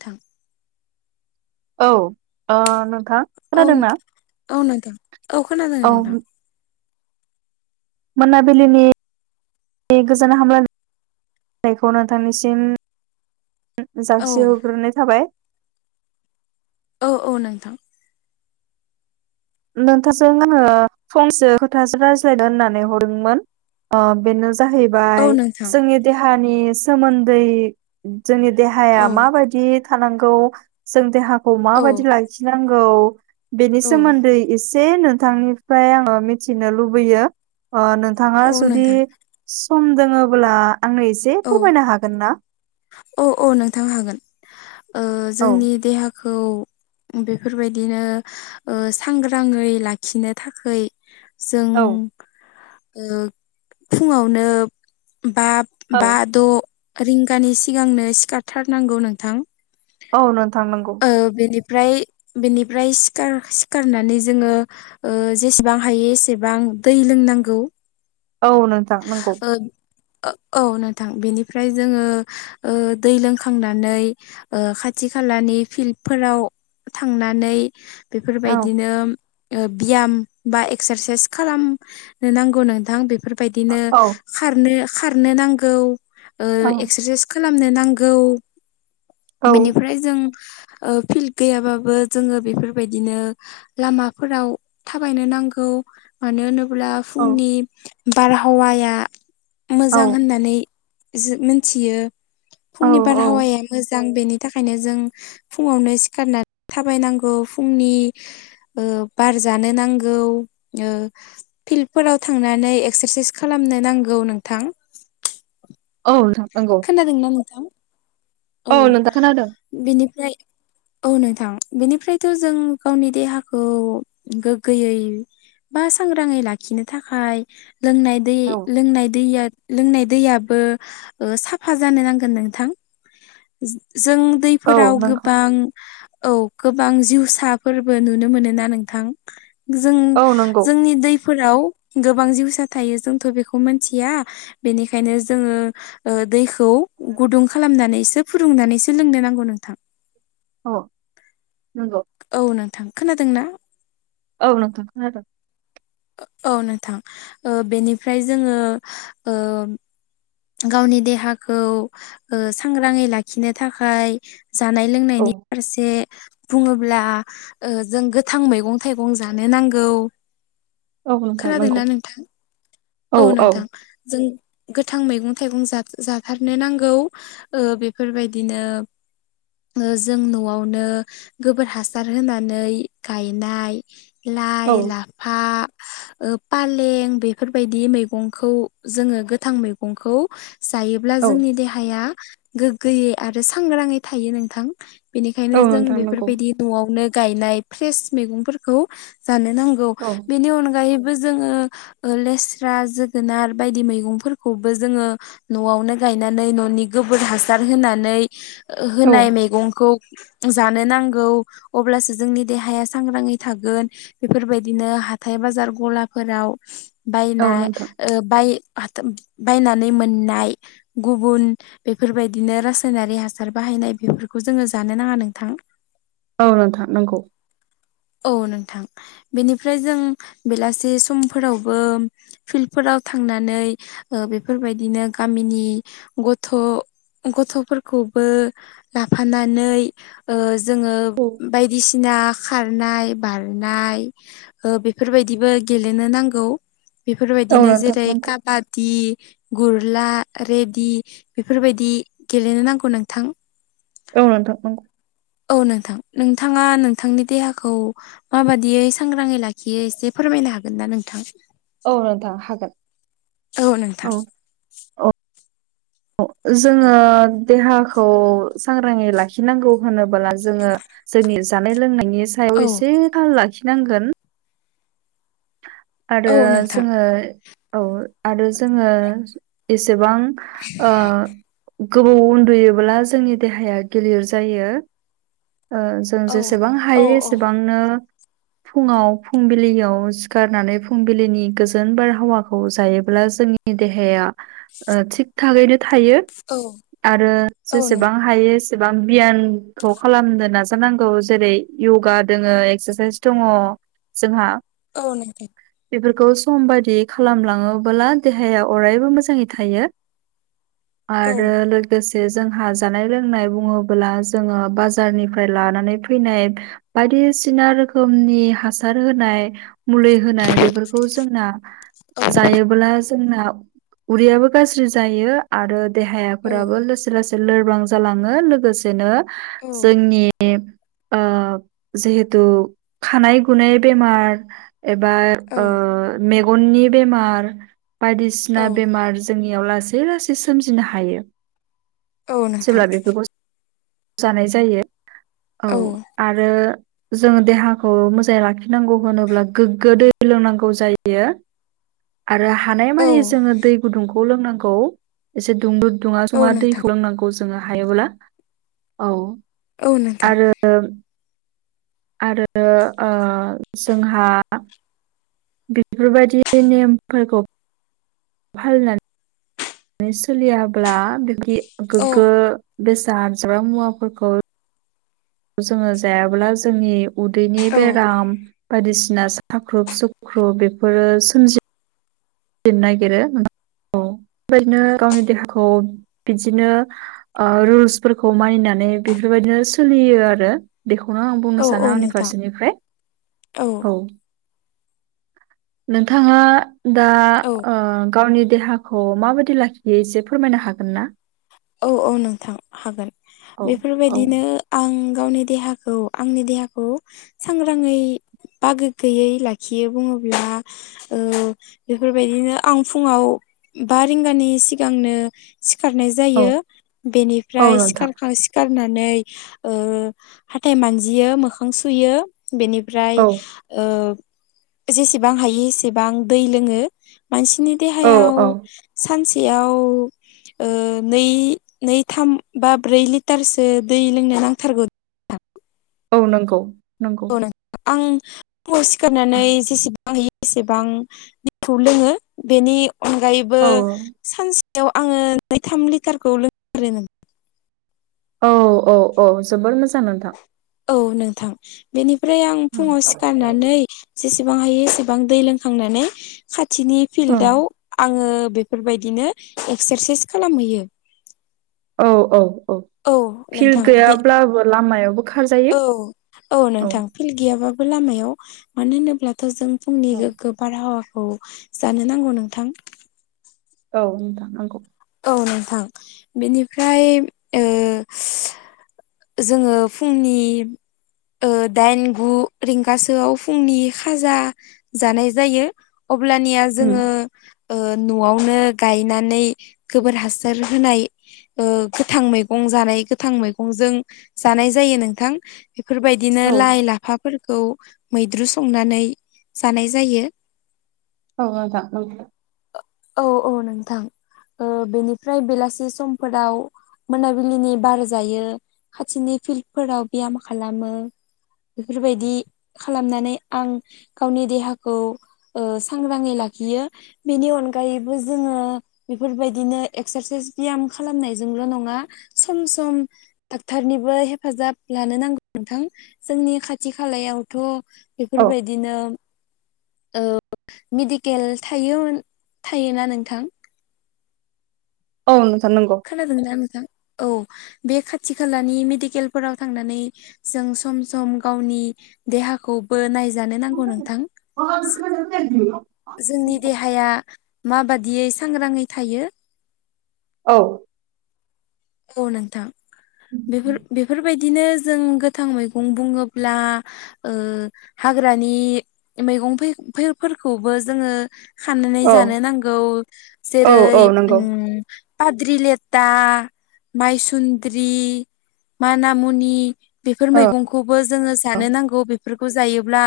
थां औ अ नोंथां औ खोनादोंना औ नोंथां औ खोनादों नोंथां। मोनाबिलिनि गोजोन हामलायनायखौ नोंथांनिसिम औ जासि हरग्रोनाय थाबाय। औ औ नोंथां नोंथांजों आङो फंसे खोथासो रायज्लायनो होननानै हरदोंमोन ओ बेनो औ जाहैबाय नोंथां जोंनि देहानि सोमोन्दै जोंनि देहाया औ माबादि थानांगौ जों देहाखौ औ माबादि लाखिनां गौ बेनि औ सोमोन्दै बे नोंथांनिफ्राय आङो मिथिनो लुबैयो ओ नोंथाङा औ जुदि नोंथां सम दोङोब्ला आंनो एसे औ फोरमायनो हागोन ना? औ [inaudible] बेफोरबायदिनो सांग्राङै लाखिनो थाखाय जों औ फुङावनो बा औ बा द' रिंगानि सिगांनो सिखारथारनांगौ नोंथां। औ नोंथां नंगौ। ओ बेनिफ्राय बेनिफ्राय सिखार-सिखारनानै जोङो ओ जेसेबां हायो एसेबां दै लोंनांगौ। औ नोंथां नंगौ औ नोंथां बेनिफ्राय जोङो ओ दै लोंखांनानै ओ खाथि खालानि फिल्डफोराव थांनानै औ बेफोरबायदिनो ब्याम बा एक्सारसाइस खालामनो नांगौ नोंथां बेफोरबायदिनो खारनो खारनो नांगौ औ एक्सारसाइस खालामनो नांगौ औ बेनिफ्राय जों फिल्ड गैयाबाबो जोङो बेफोरबायदिनो लामाफोराव थाबायनो नांगौ मानो होनोब्ला अब्ला औ फुंनि बारहावाया औ मोजां होननानै मिथियो औ फुंनि औ बारहावाया मोजां बेनि थाखायनो जों फुङावनो सिखारनानै थाबायनांगौ फुंनि ओ बार जानो नांगौ ओ फिल्डफोराव थांनानै एक्सारसाइस खालामनो नांगौ नोंथां। औ नोंथां नंगौ। खोदोंना नोंथां? औ नोंथां खोनादों। बिनिफ्राय औ नोंथां बेनिफ्रायथ' जों गावनि देहाखौ गोग्गोयै बा सांग्राङै लाखिनो थाखाय लोंनाय दै औ लोंनाय दैया लोंनाय दैयाबो साफा जानो नांगोन नोंथां। जों औ दैफोराव नोंखौ गोबां औ गोबां जिउसाफोरबो नुनो मोनोना नोंथां? जों औ नंगौ जोंनि दैफोराव गोबां जिउसा थायो जोंथ' बेखौ मिथिया बेनिखायनो जोङो दैखौ गुदुं खालामनानै सो फुदुंनानैसो लोंनो नांगौ नोंथां। अ नंगौ। औ नोंथां खोनादों ना? औ नोंथां खोनादों। औ नोंथां बेनिफ्राय ओ जोङो ओ गावनि देहाखौ ओ सांग्राङै लाखिनो थाखाय जानाय औ लोंनायनि फारसे बुङोब्ला जों गोथां मैगं थाइगं जानो नांगौ औ नोंथां नंगौ खोनादोंना नोंथां औ नोंथां जों गोथां मैगं थाइगं जाथारनो नांगौ ओ बेफोरबायदिनो ओ जों न'आवनो गोबोर हासार होनानै गायनाय लाइ औ लाफा ओ फालें बेफोर बेबायदि मैगंखौ जोङो गोथां मैगंखौ जायोब्ला औ जोंनि देहा हाया गोग्गोयै आरो सांग्राङै थायो नोंथां औ बेनिखायनो जों नोंथां नंगौ बेफोरबायदि न'आवनो गायनाय फ्रेस मैगंफोरखौ जानो नां औ बेनि अनैबो जोंङो लेस सिरा जोगोनार बायदि मैगंफोरखौबो जोङो न'आवनो गायनानै न'नि गोबोर हासार होनानै औ होनाय मैगंखौ जानो नांगौ अब्लासो जोंनि देहाया सांग्राङै थागोन। बेफोरबायदिनो हाथाइ बाजार गलाफोराव औ बायना नोंथां ओ बाय बायनानै मोननाय गुबुन बेफोरबायदिनो रासायनारि हासार बाहायनाय बेफोरखौ जोङो जानो नाङा नोंथां। औ नोंथां नंगौ। औ नोंथां बेनिफ्राय जों बेलासि समफोरावबो फिल्डफोराव थांनानै बेफोरबायदिनो गामिनि गथ' गथ'फोरखौबो लाफानानै जोङो औ बायदिसिना खारनाय बारनाय बेफोरबायदिबो गेलेनो नांगौ। औ बेफोरबायदिनो नोंथां जेरै नंगौ काबादि गुरला रेडि बेफोरबायदि गेलेनो नांगौ नोंथां। औ नोंथां नंगौ। औ नोंथां नोंथाङा नोंथांनि देहाखौ माबादियै सांग्राङै लाखियो एसे फोरमायनो हागोन ना नोंथां। औ नोंथां हागोन औ औ [inaudible] जोङो देहाखौ सांग्राङै लाखिनांगौ होनबोला जोङो। जोंनि जानाय लोंनायनि औ सायाव एसे थाल लाखिनांगोन। आरो औ नोंथां जोङो औ आरो जोङो। एसेबां ओ। गोबाव उन्दुयोब्ला जोंनि देहाया गिलिर जायो। जों औ जेसेबां औ हायो औ एसेबांनो फुङाव फुंबिलियाव सिखार। होननानै फुंबिलिनि गोजोन बारहावाखौ जायोब्ला जोंनि देहाया। ओ थिग थागैनो थायो औ आरो औ नों जेसेबां हायोे बां बियानखौ खालामनो नाजानांगौ जेरै य'गा दङो एक्सारसाइस दङ। जोंहा। औ नोंगो। बेफोरखौ सम बायदि खालामलाङोबोला देहाया अरायबो मोजाङै थायो। औ आरो लोग गोसे जोंहा जानाय लोंनाय बुङोबोला जोङो बाजारनिफ्राय लानानै फैनाय। बायदिसिना रोखोमनि हासार होनाय मुलै। होना बेफोरखौ जोंना औ जायोबोला। जोंना उदैयाबो गाज्रि जायो आरो देहायाफोराबो लोस लासै लोरबां जालाङो लोगोसेनो औ जोंनि। ओ जिहेथु खानाय गुनाय बेमार। एबा औ ओ मेगननि बेमार बायदिसिना औ बेमार। जोंनियाव लासै लासै सोमजिनो हायो। औ नोंथां। जेब्ला बेफोरखौ जानाय जायो औ आरो। जोङो देहाखौ मोजाङै लाखिनांगौ होनोब्ला गोग्गो दै लोंनांगौ जायो। [inaudible] आरो औ हानायमानि जोङो दै गुदुंखौ लोंनांगौ एसे दुंबुद। दुङा- औ सुङा नोंथां दैखौ लोंनांगौ जोङो हायोब्ला औ औ नोंथां आरो। आरो ओ जोंहा। बेफोरबायदि नेमफोरखौ। भालनान सोलियाब्ला बिदि औ गोग्गो बेसाद जाग्रा मुवाफोरखौ। जोङो जायाबोला जोंनि उदैनि औ बेराम बायदिसिना सा थाख्रुब सुख्रुब बेफोरो सोमजि। जनो नागिरो औ बेबायदिनो गावनि देहाखौ बिदिनो। ओ रुल्सफोरखौ मानिनानै बेफोरबायदिनो सोलियो आरो। बेखौनो आं औ बुंनो सानो औ आंनि नोंथां फारसेनिफ्राय औ। नोंथाङा दा औ गावनि ओ देहाखौ खौ माबायदि लाखियो एसे फोरमायनो हागोन ना? औ औ नोंथां हागोन औ औ बेफोरबायदिनो आं गावनि। देहाखौ आंनि देहाखौ। सांग्राङै बागो गैयै लाखियो बुङोब्ला ओ बेफोरबायदिनो आं फुङाव बा रिंगानि सिगांनो सिखारनाय औ जायो औ बेनिफ्राय नोंथां सिखारखां सि सिखारारनानै ओ हाथाय मानजियो मोखां सुयो। बेनिफ्राय औ ओ जेसेबां हायो एसेबां दै लोङो मानसिनि औ देहायाव औ सानसेयाव ओ नै नै थाम बा ब्रै लिटारसो दै लोंनो नांथारगौ। औ नंगौ। नंगौ औ न आं फुङाव सिखारनानै जेसेबां एसेबां दैखौ लोङो बेनि अनगायैबो औ सानसे बेयाव आङो नैथाम लिटारखौ लोंोरो नामा औ औ औ जोबोर मोजां नोंथां औ नोंथां बेनिफ्राय आं औ फुङाव सिखारनानै जेसेबां हायो एसेबां दै लोंखांनानै खाथिनि फिल्डाव आङो बेफोरबायदिनो एक्सारसाइस खालामहैयो औ औ औ फिल् नोंथां बे गैयाब्लाबो लामायाव औ औ नोंथां फिल्ड गैयाबाबो लामायाव मानो होनोब्लाथ' जों फुंनि औ बारहावाखौ जानो नांगौ नोंथां औ होनथां नांगौ औ नोंथां बेनिफ्राय जोङो फुंनि दाइन गु रिंगासोआव फुंनि खाजा जानाय जायो अब्लानिया उम जोङो न'आवनो गायनानै गोबोर हासार होनाय गोथां मैगं जानाय गोथां मैगंजों जानाय जायो नोंथां बेफोरबायदि बिदिनो औ लाइ लाफाफोरखौ मैद्रु संनानै जानाय जायो। औ आ नो औ औ नोंथां बेनिफ्राय बेलासि समफोराव मोनाबिलिनि बार जायो खाथिनि फिल्डफोराव बेयाम खालामो बेफोरबायदि खालामनानै आं गावनि देहाखौ सांग्राङै लाखियो बेनि अनगायैबो जोङो बेफोरबायदिनो एक्सारसाइस बियाम खालामनायजोंल' नङा सम सम डाक्टरनिबो हेफाजाब लानो नांगौ नोंथां जोंनि खाथि खालायावथ' औ बेफोरबायदिनो मेडिकेल थायोमोन थायोना नोंथां। औ नोंथां नंगौ। खोनादोंनाा नोंथां औ बे खाथि खालानि मेडिकेलफोराव थांनानै जों सम सम गावनि देहाखौबो नायजानो नांगौ नोंथां। औ जोंनि देहाया माबादियै सांग्राङै थायो। औ। औ नोंथां बेफोर बेफोरबायदि दिनो जों गोथां मैगं बुङोब्ला ओ हाग्रानि [unintelligible] मैगंफोरखौबो जोङो खानानै औ जानो नांगौ औ जेरै औ नंगौ उम फाद्रिलेता। माइसुन्द्रि मानामनि बेफोर औ मैगंखौबो जोङो जानो नांगौ बेफोरखौ जायोब्ला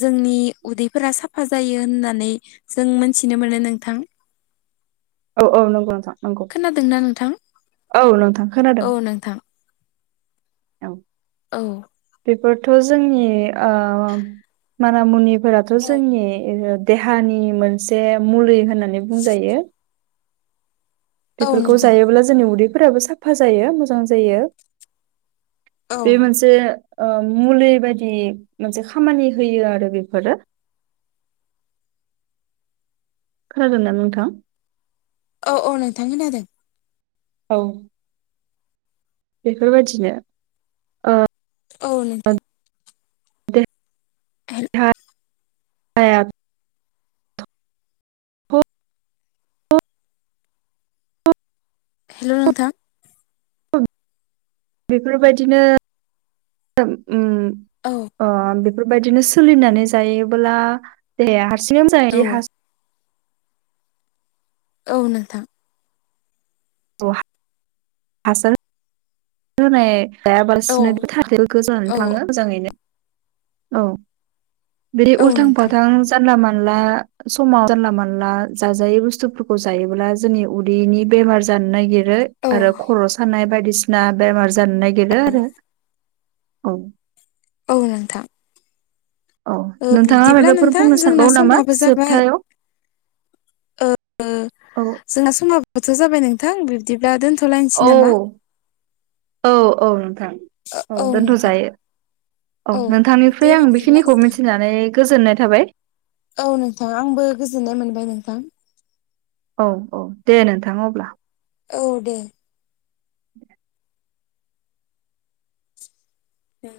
जोंनि उदैफोरा साफा जायो होननानै जों मोनथिनो मोनो नोंथां। औ औ नंगौ नोंथां नंगौ खोनादोंना नोंथां औ नोंथां औ खोनादों नोंथां औ औ। बेफोरथ' जोंनि ओ माना मुनिफोराथ' औ जोंनि देहानि मोनसे मुलि होननानै बुंजायो। औ बेफोरखौ नोंथां जायोब्ला जोंनि उदैफोराबो साफा जायो मोजां जायो। औ बे मोनसे ओ मुलि बायदि मोनसे खामानि होयो आरो बेफोरो। खोनादों ना नोंथां। औ औ नोंथां खोनादों। औ बेफोरबायदिनो औ नोंथां। [unintelligible] [unintelligible] हेल' नोंथां। बेफोरबायदिनो उम औ। अ बेफोरबायदिनो सोलिनानै जायोबोब्ला दे हारसिङनो औ जायो। औ नोंथां। [unintelligible] हासार होनाय औ जायाबालासिनो [unintelligible] औ थाङो। मोजाङैनो औ बे औ उलथां नोंथां फालथां। जानला मानला समाव जानला मानला जाजायै बुस्थुफोरखौ जायोब्ला जोंनि उदैनि बेमार जानो नागिर रो औ आरो खर' सानाय बायदिसिना बेमार जानो नागिरो आरो औ। औ नोंथां। औ नोंथाङा बिब्दिब्ला मायबाफोर नोंथां बुंनो जोंना सानबावो नामा समाबो जोबथायाव ओ औ जोंहा समाबोथ' जाबाय नोंथां बिब्दिब्ला दोन्थ'लायनोसै औ नामा औ औ नोंथां औ दोनथ' जायो। औ दे नोंथांनिफ्राय आं बिब्दिब्ला बेखिनिखौ नोंथां मिथिनानै गोजोननाय थाबाय। औ नोंथां आंबो गोजोननाय मोनबाय नोंथां। औ औ दे नोंथां अब्ला। औ दे। नों